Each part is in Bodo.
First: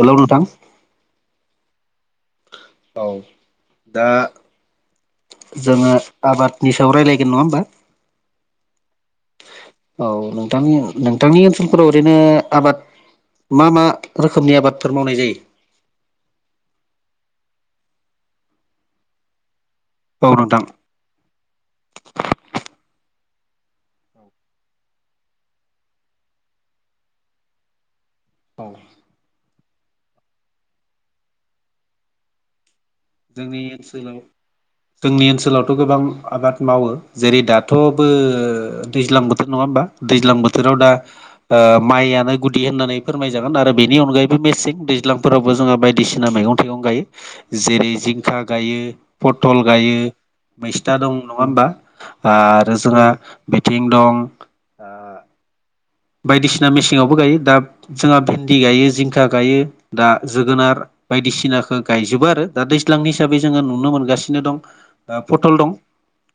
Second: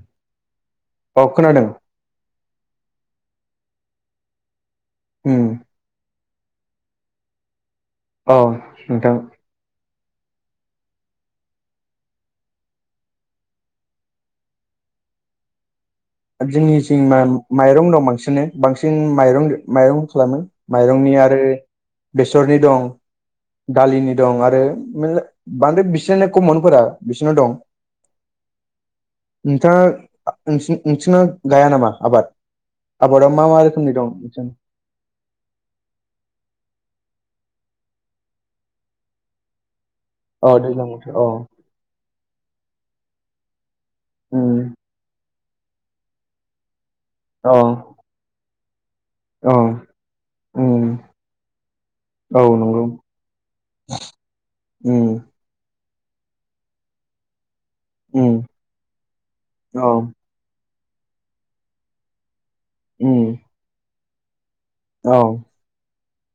हेलौ नोंथां अ खोनादों। औ दा उम जोङो आबादनि सायाव रायलायगोन नङा होमबा? अ नोंथां। औ नोंथांनि नोंथांनि ओनसोलफोराव ओरैनो आबाद मा मा रोखोमनि आबादफोर मावनाय जायो? जोंनिथिं मा-माइरं दं बांसिनो बांसिन माइरं माइरं औ खालामो नोंथां माइरं नि आरो बेसरनि दं। दालिनि दं आरो मेल्ला बांद्राय बिसोरनो कमनफोरा बिसोरनो दं। औ नोंथाङा नोंसि नोंसिना गाया नामा आबाद? आबादाव मा मा जोंनि रोखोमनि दं ओनसोलाव नोंसोर जोंनि ओनसोलावथ' गोबां आबाद मावो जेरै दाथ'बो दैज्लां बोथोर नङा होमबा? दैज्लां औ बोथोराव दैज्लां दा बोथोर औ ओ माइयानो गुदि होननानै फोरमाय जागोन आरो बेनि अनगायैबो उम मेसें दैज्लांफोरावबो जोंहा बायदिसिना मैगं थाइगं गायो औ जेरै जिंखा गायो, औ पथल गायो, उम मेस्ता दं नङा होमबा औ आरो नंगौ जोंहा बिथिं दं उम बायदिसिना मेसेङावबो गायो दा जोंहा उम भिन्दि गायो जिंखा गायो औ दा जोगोनार बायदिसिनाखौ गायजोबो आरो दा दैज्लांनि उम हिसाबै जोङो नुनो मोनगासिनो दं। औ ओ पटल दं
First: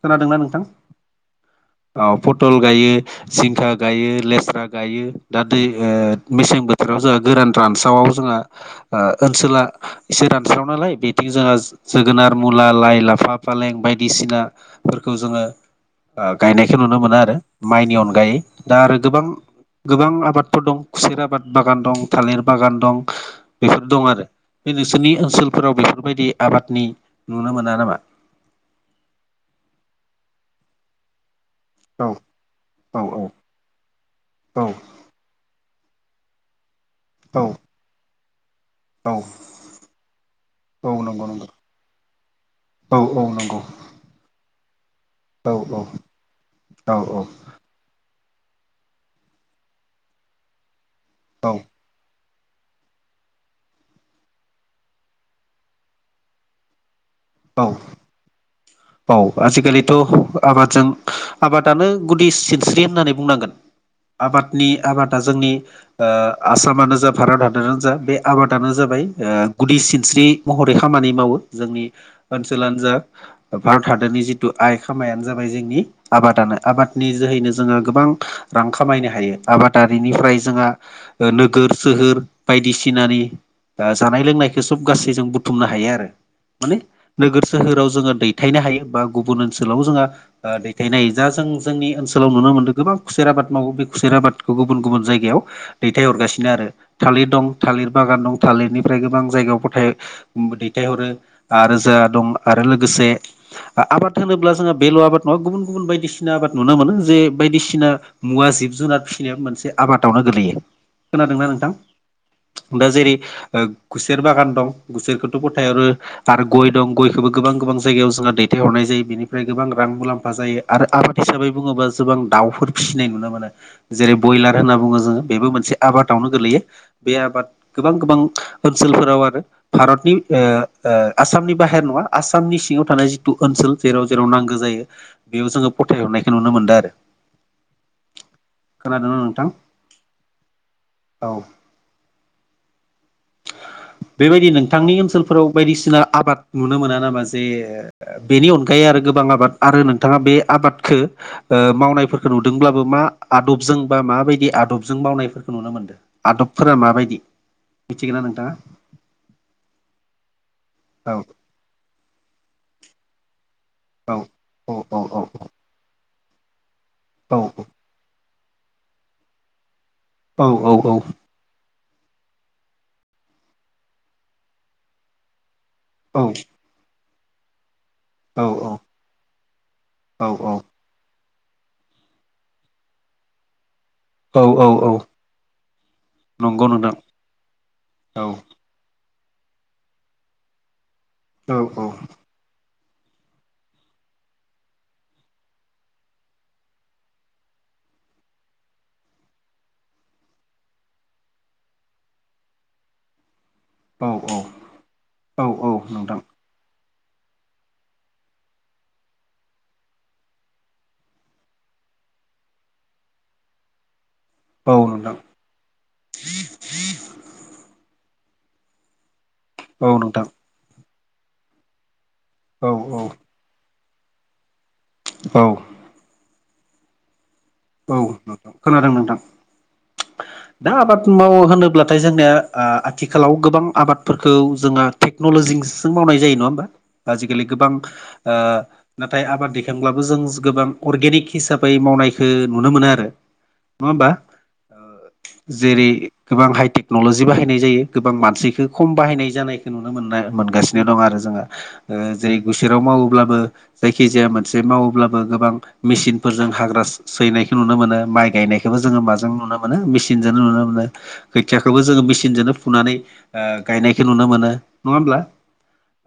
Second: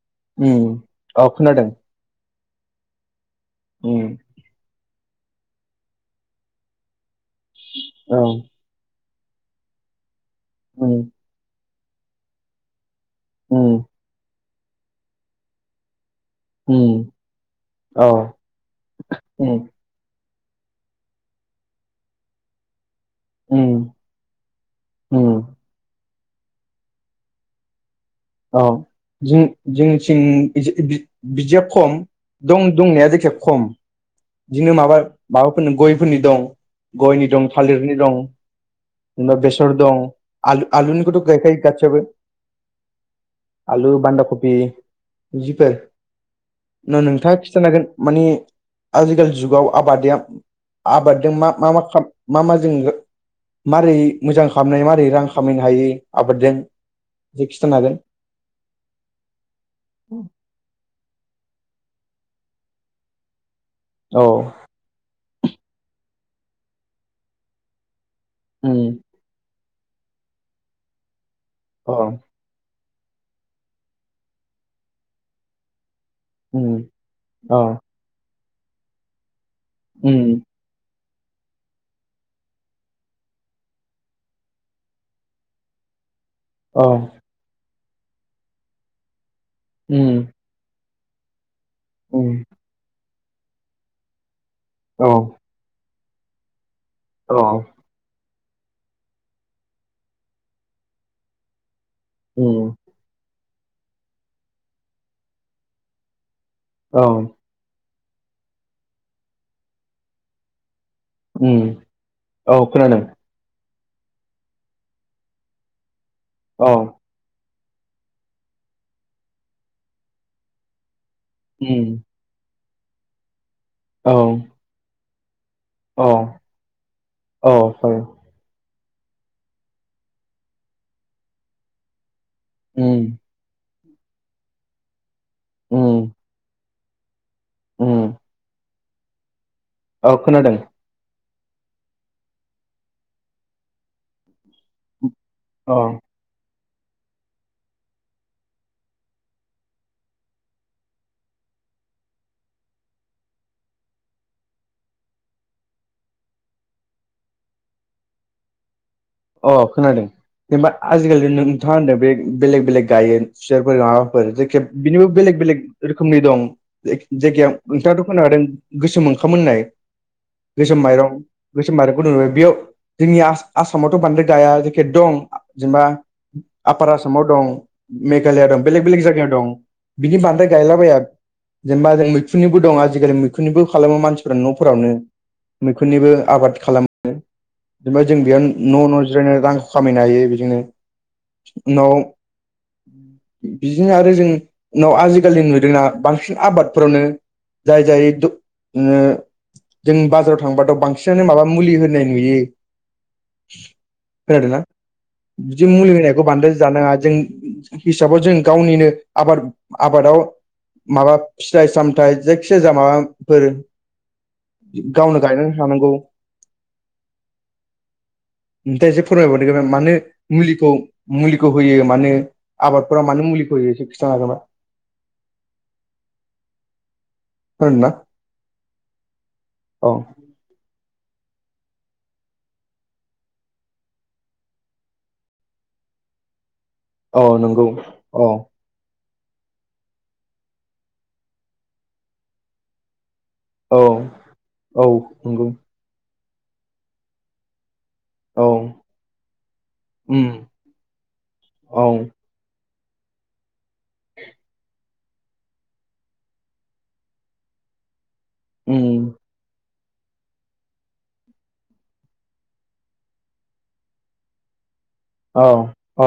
खोनादोंना नोंथां? उम औ खोनादों अ पटल गायो, जिंखा उम गायो, लेस गायो दा दै ओ मेसें बोथोराव जोंहा गोरान रानसावाव औ जोंहा ओ ओनसोला एसे रानस्राव औ नालाय बेथिं जोंहा जोगोनार, मुला, लाइ लाफा औ फालें बायदिसिनाफोरखौ जोङो गायनायखौ नुनो मोनो आरो माइनि अनगायै दा आरो गोबां गोबां आबादफोर दं खुसेर आबाद बागान दं थालिर बागान दं बेफोर दं आरो। बे नोंसोरनि ओनसोलफोराव बेफोरबायदि आबादनि नुनो मोना नामा? औ जों जोंनिथिं बिदि बि बिदिया खम औ दं औ दंनाया जायखिया खम औ बिदिनो माबा माबाफोरनो गयफोरनि दं गयनि औ दं थालिरनि दं। औ उमफाय बेसर दं आलु औ आलुनिखौथ' नंगौ नंगौ गायखायो गासैबो। औ औ नंगौ। आलु बान्दा कबि औ इदिफोर औ न औ नोंथाङा खिथानो हागोन माने आजिखालि जुगाव आबादिया आबाददों मा औ मा मा खाम मा मा [unintelligible] मारै मोजां खालामनाय मारै रां खामायनो हायो आबादजों बेखौ औ खिथानो हागोन? औ आजिखालिथ' आबादजों आबादानो गुदि सिनस्रि होननानै बुंनांगोन औ आबादनि आबादा जोंनि आसामानो जा भारतआनोानो जा बे आबादानो खोनादों जाबाय गुदि सिनस्रि महरै खामानि मावो जोंनि ओनसोलानो जा भारत हादरनि जिथु आइ खामायानो जाबाय जोंनि आबादानो आबादनि जोहैनो औ जोङो गोबां रां खामायनो हायो आबादारिनिफ्राय जोंहा नोगोर सोहोर बायदिसिनानि दा जानाय लोंनायखौ सब गासै जों बुथुमनो हायो आरो माने औ नोगोर सोहोराव जोङो दैथायनो हायो बा गुबुन ओनसोलाव जोंहा फिथायनाय जा जों जोंनि ओनसोलाव नुनो मोन्दों गोबां खुसेर आबाद मावो बे खुसेर आबाद बेखौ गुबुन गुबुन जायगायाव दैथाय हरगासिनो आरो थालिर औ दं थालिर बागान दं थालेडनिफ्राय गोबां जायगायाव फोथाय दैथायहरो जा दं आरो लोगोसे आबाद होनोब्ला जोंहा बेल' आबाद नङा गुबुन गुबुन बायदिसिना आबाद नुनो मोनो औ जे हायो बायदिसिना मुवा जिब जुनार फिसिनाय मोनसे आबादावनो गोगलैयो खोनादोंना नोंथां औ दा खोनादों जेरै गुसेर बागान दं गुसेरखौथ' फोथायहरो आरो गय दं गयखौबो गोबां गोबां जायगायाव जोंहा दैथायहरनाय जायो बेनिफ्राय गोबां रां मुलाम्फा जायो आरो आबाद हिसाबै बुङोबा जबां दाउफोर फिसिनाय नुनो मोनो जेरै ब्रयलार होनना बुङो जोङो बेबो मोन मोनसे आबादावनो गोगलैयो बे आबाद गोबां गोबां ओनसोलफोराव आरो भारतनि आसामनि बाहेर नङा आसामनि सिङाव थानाय जि ु ओनसोल जेराव जेराव नांगौ जायो बेयाव जोङो फथाय हरनायखौ नुनो मोनदों आरो [inaudible] खोनादों नोंथां औ खोनादों बेबायदि नोंथांनि ओनसोल फोराव अ बायदिसिना आबाद नुनो मोना नामा जे बेनि अनगायै आरो गोबां आबाद आरो नोंथाङा बे आबादखौ मावनायफोरखौ नुदोंब्लाबो मा आदबजों बा माबायदि आदबजों मावनायफोरखौ नुनो मोनदों आदबफोरा माबायदि मिथिगोन ना नोंथाङा अ खोनादों जेनेबा औ आजिखालि नोंथाङा होनदों बे बेलेग बेलेग गायो फसारफोर औ माबाफोर जायखि औ बिनिबो औ बेलेग औ बेलेग रोखोमनि दं औ जायगायाव नोंथाङाथ' खोनादों गोसोम ओंखाम मोननाय औ गोसोम माइरं गोसोम बारखौदुं नुबाय बेयाव जोंनि आसामावथ' बांद्राय गाया जेखि दं जेनेबा आफार आसामाव दं मेघालया दं बेलेग बेलेग जायगायाव दं बिनि बांद्राय औ गायलाबायाया जेनेबा जों मैखुननिबो दं आजिखालि मैखुननिबो खालामो मानसि इ औ औ न'फोरावनो औ मैखुननिबो आबाद नंगौ नोंथां खालामो जेनबा जों औ बेयाव न' न' जिरायनो रां खामायनो हायो बिदिनो औ औ नाव बिदिनो आरो जों उनाव आजिखालि नुदोंना बांसिन आबादफोरावनो जाय जाय द जों बाजाराव थांबाथ' बांसिनानो माबा मुलि होनाय नुयो औ फोरादों ना औ बिदि औ मुलि नोंथां होनायखौ बान्दो जानाङा जों हिसाबाव जों गावनिनो आबाद आबादाव माबा फिथाइ सामथाय जायखिजाया माबाफोर गावनो गायनानै थानांगौ जि जि ओमफ्राय एसे फोरमायबावदों औ मानो नोंथां मुलिखौ मुलिखौ होयो मानो औ औ आबादफोरा मानो मुलिखौ एसे खिथानो हागोनबा औ खोनादों ना औ नोंथां खोनादों नोंथां औ दा आबाद मावो होनोब्लाथाय जोंनिया ओ आथिखालाव गोबां आबादफोरखौ जोङा टेक्न'लजिजोंसो मावनाय जायो नङा होमबा औ आजिखालि नंगौ गोबां औ ओ नाथाय आबाद दैखांब्लाबो जों गोबां अर्गेनिक हिसाबै मावनायखौ नुनो मोना आरो। औ नङा होमबा औ नंगौ जेरै गोबां हाइ टेक्नलजि बाहायनाय जायो। गोबां औ मानसिखो खम बाहायनाय जानायखो नुनो मोनना उम मोनगासिनो दं आरो जोङो औ ओ जेरै गुसेराव मावोब्लाबो जायखिजाया मोनसे मावोब्लाबो गोबां मेसिनफोरजों हाग्रा सैनायखौ नुनो मोनो माइ गायनायखोबो जोङो उम माजों नुनो मोनो मेसिनजोनो नुनो मोनो। खोथियाखोबो जोङो मेसिनजोनो फुनानै ओ गायनायखो नुनो मोनो। नङा होमब्ला? औ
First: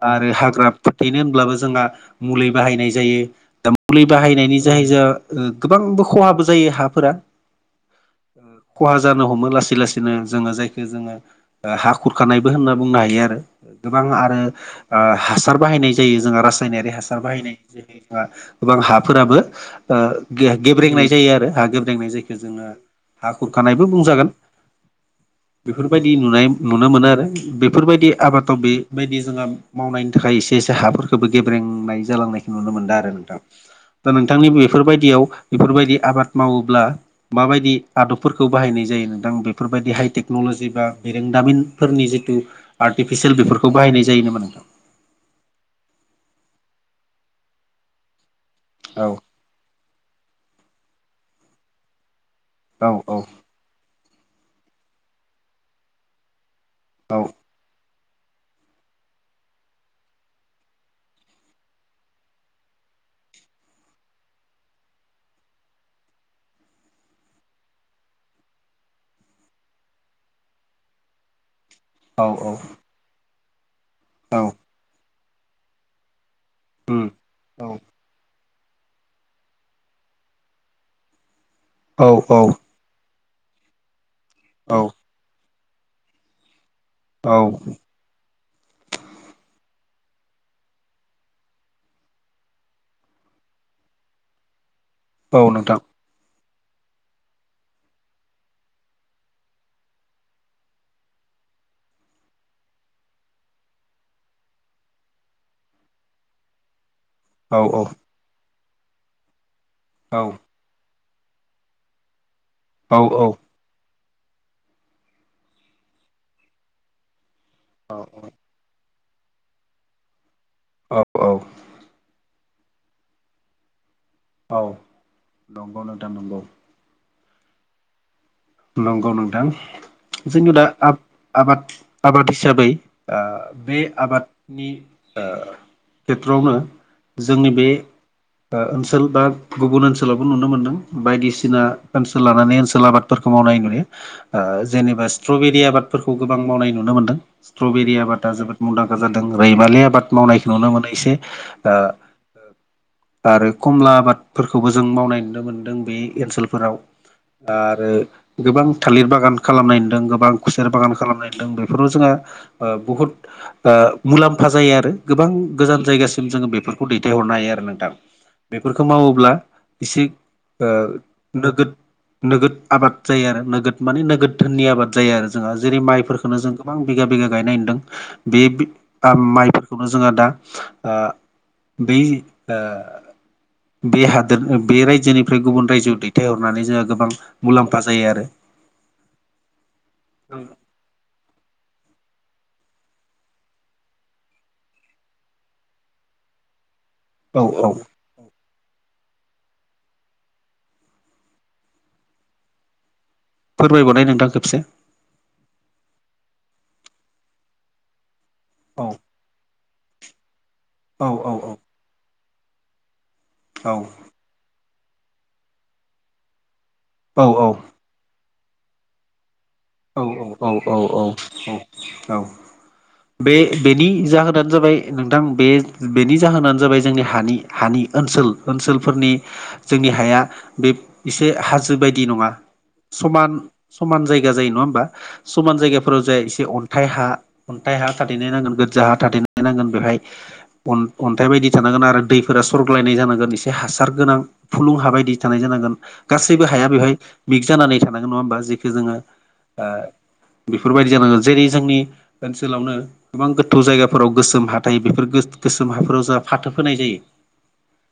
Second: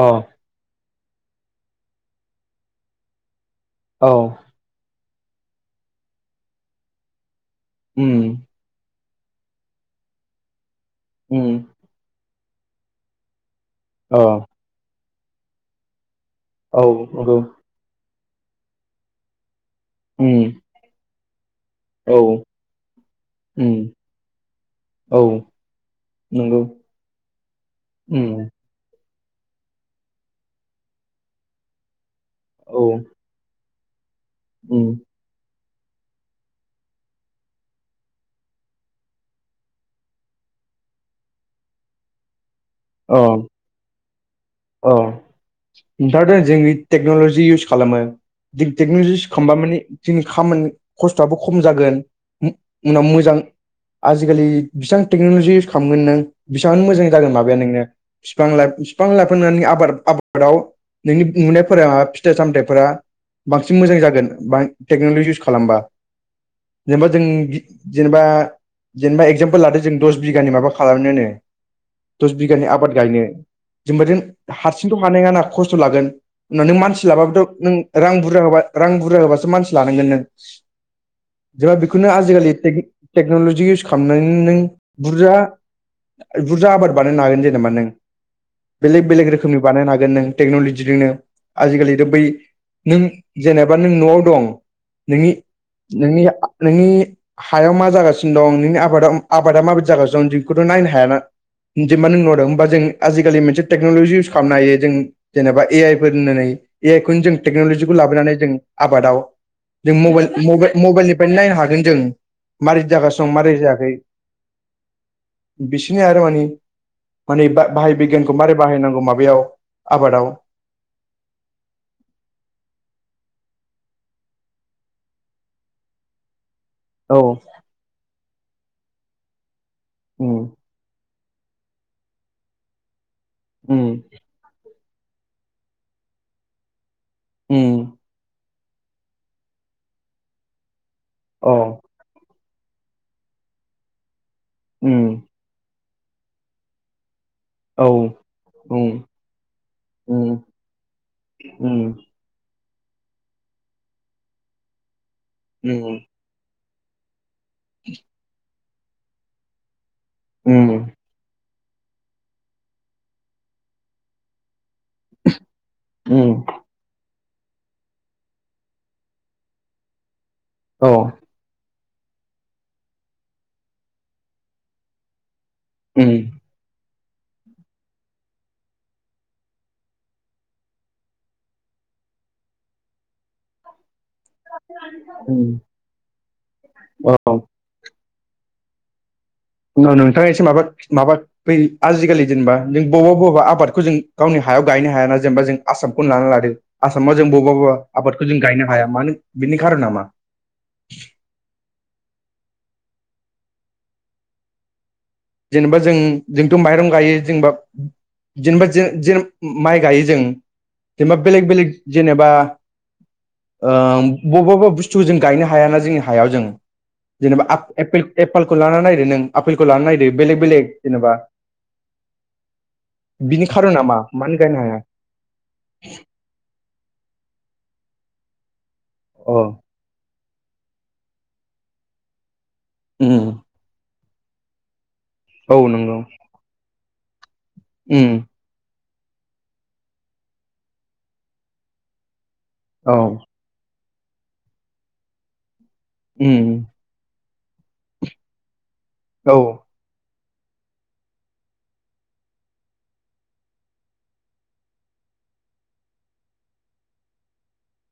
अ आरो हाग्रा फोथैनो होनब्लाबो जोंहा मुलि बाहायनाय जायो दा मुलि औ बाहायनायनि जाहै जा गोबांबो खहाबो जायो हाफोरा। उम खहा जानो हमो लासै लासैनो जोङो जायखो जोङो उम। हा खुरखानायबो होनना बुंनो हायो आरो। गोबां अ आरो ओ हासार बाहायनाय जायो जोंहा रा औ सायनारि हासार नंगौ बाहायनाय जायो बा गोबां हाफोराबो ओ उम गेब्रेंनाय जायो आरो हा गेब्रेेंनाय औ जायखो जोङो हा उम खुरखानायबो बुंजागोन। औ बेफोरबायदि नुनाय नंगौ नुनो मोनो आरो। बेफोरबायदि उम आबादाव बे बायदि जोंहा मावनायनि थाखाय एसे एसे हाफोरखोबो गेब्रेंनाय जालांनाय नुनो औ मोनदों आरो नोंथां। दा नोंथांनि उम बेफोरबायदियाव बेफोरबायदि आबाद मावोब्ला माबायदि आदबफोरखौ बाहायनाय जायो नोंथां बेफोरबायदि हाइ टेक्न'लजि बा बिरोंदामिन फोरनि जिथु अ आर्टिफिसियेल बेफोरखौ बाहायनाय जायो नामा? अ दाथ' जोंनि टेक्न'लजि इउस खालामो औ दिग-टेक्न'ल खालामबा माने जोंनि खामानि खस्थ'आबो खम जागोन औ उ-उनाव मोजां आजिखालि बेसेबां टेक्न'लजि इउस खालामगोन नों बेसिबांनो मोजां जागोन माबा बे नोंनो फिफां लाइफ फिफां ला नुनानै आबाद आबादाव नोंनि नुनायफोरा फिथाइ सामथाइफोरा बांसिन मोजां जागोन बां टेक्न'लजि इउस खालामबा। जेनबा जों जेनेबा जेनेबा एगजामपोल लादो जों दस बिगानि माबा खालामनोनो औ दस बिगानि आबाद गायनो जेनबादेन औ हारसिंथ' हानाय नङा ना खस्थ' लागोन उनाव नों उम मानसि लाबाबोथ' औ नों रां बुरजा होबा रां बुरजा होबासो मानसि लानांगोन नों। जेनबा बेखौनो औ औ आजिखालि टेक-टेक्न'लजि इउस खालामनानै नों औ बुरजा बुरजा आबाद बानायनो औ हागोन जेनेबा नों। बेलेग बेलेग रोखोमनि बानायनो हागोन नों टेक्न'लजिजोंनो आजिखालिथ' बै नों जेनेबा नों न'आव दं नोंनि औ नोंथां नोंनि नोंनि हायाव मा जागासिनो दं नोंनि आबादा आबादा माबायदि जागासिनो दं दिखौथ' नायनो हायाना। जेनबा नों नआव दं होमबा जे आजिखालि मोनसे टेक्न'ल'जि इउस खालामनो हायो जों जेनेबा ए आइ फोर होननानै ए आइ खौनो जों औ औ टेक्नलजिखौ लाबोनानै जों आबादाव जों औ मबाइल मबाइल मबइलनि निफ्रायनो नायनो हागोन जों मारै औ जागासिनो दं मारै जायाखै। बिसिनि आरो माने माने बाहाय बिगियान बाहायनांगौ माबायाव आबादाव। औ नंगौ नोंथां नंगौ। औ नंगौ नोंथां उम जोंनियाव दा आ-आबाद आबाद हिसाबै आ बे उम आबादनि आ खेथ्रआवनो जोंनि बे उम ओनसोल बा गुबुन ओनसोलावबो नुनो मोन्दों अ बायदिसिना ओनसोल लानानै ओनसोल आबाद फोरखौ मावनाय नुयो ओ जेनेबा उम स्ट्रबेरि आबादफोरखौ गोबां मावनाय नुनो मोनदों। औ स्ट्रबेरि आबादा जोबोद उम मुंदांखा जादों रैमालि आबाद उम मावनायखौ नुनो मोनो एसे। ओ उम आरो खमला आबादफोरखौबो जों मावनाय नुनो मोनदों बे उम ओनसोलफोराव आरो गोबां थालिर बागान खालामनायदों गो बां खुसेर उम बागान खालाम नुदों बेफोराव जोंहा बुहुत मुलाम्फा जायो आरो आरो गोबां गोजान जायगासिम उम जोङो बेफोर खौ दैथायहरनो हायो आरो नोंथां बेफोरखौ मावोब्ला एसे ओ औ नोगोद नोगोद आबाद जायो आरो नोगोद माने नोगोद धोननि आबाद जायो आरो जोंहा जेरै उम माइफोरफोरखौनो जों गोबां बिगा बिगा गायनाय नदों बे माइफोरखौनो जोंहा दा बे ओ बे हाद बे रायजोनिफ्राय उम गुबुन रायजोआव दैथायहरनानै जोंहा गोबां औ मुलाम्फा जायो आरो न' नोंथाङा एसे औ माबा माबा बै आजिखालि जेनेबा जों बबेबा बबेबा आबादखौ जों गावनि हायाव गायनो हायाना जेनेबा जों आसामखौनो लाना लादो आसामाव जों औ बबेबाबा आबादखौ जों गायनो हाया मानो बिनि खारना मा फोरमायबावनाय नोंथां खेबसे जेनेबा जों जोंथ' माइरं गायो जेनबा जेनेबा औ जों ज माइ गायो जों औ जेनेबा बेलेग औ बेलेग जेनेबा ओ औ बबा बबा बुस्थु जों गायनो हायाना जोंनि हायाव जों जेनेबा औ औ आफ एपेल एपालखौ लानानै नायदो नों आ आफेलखौ लानानै औ औ औ औ औ औ औ बे बिनि खार'ना बेनि मा मानो जाहोनानो गायनो जाबाय हाया नोंथां बे बेनि जाहोनानो जाबाय जोंनि हानि हानि ओनसोल ओनसोलफोरनि अ जोंनि हाया बे एसे हाजो बायदि नङा उम समान समान जायगा जायो नङा होमबा समान औ नंगौ जायगाफोराव जा एसे अन्थाइ हा अन्थाइ हा उम थादेरनाय नुगोन जाहा थाथेननाय नांगोन बेवहाय अन्थाइ बायदि थानांगोन आरो दैफोरा सरग्लायनाय औ जानांगोन इसोर बे हासार गोनां फुलुं हा बायदि थानाय जानांगोन गासैबो उम हाया बेवहाय मिग जानानै थानांग नङा होमबा जेखौ जोङो औ ओ बेफोरबायदि जानांगोन जेरै जोंनि ओनसोलावनो गोबां गोथौ जायगाफोराव गोसोम हा थायो बेफोर गोसोम हाफोराव जोंहा फाथो फोनाय जायो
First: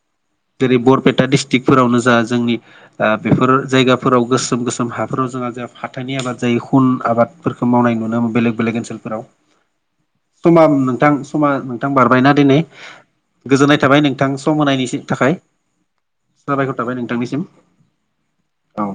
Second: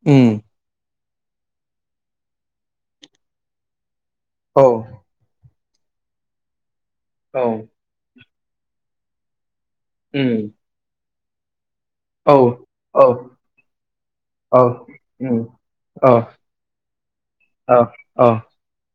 उम जेरै बरपेटा डिस्ट्रिक्टफोरावनो जा जोंनि ओ बेफोर जायगाफोराव औ गोसोम गोसोम हा फोराव जोंहा जहा फाथोनि आबाद जायो हुन औ आबादफोरखौ मावनाय नुनोन बेलेग बेलेक ओनसोलफोराव उम समा नोंथां समा नोंथां बारबायना औ दिनै औ गोजोननाय थाबाय नोंथां सम होनायनि उम थाखाय साबायखर थाबाय नोंथांनिसिम औ अ औ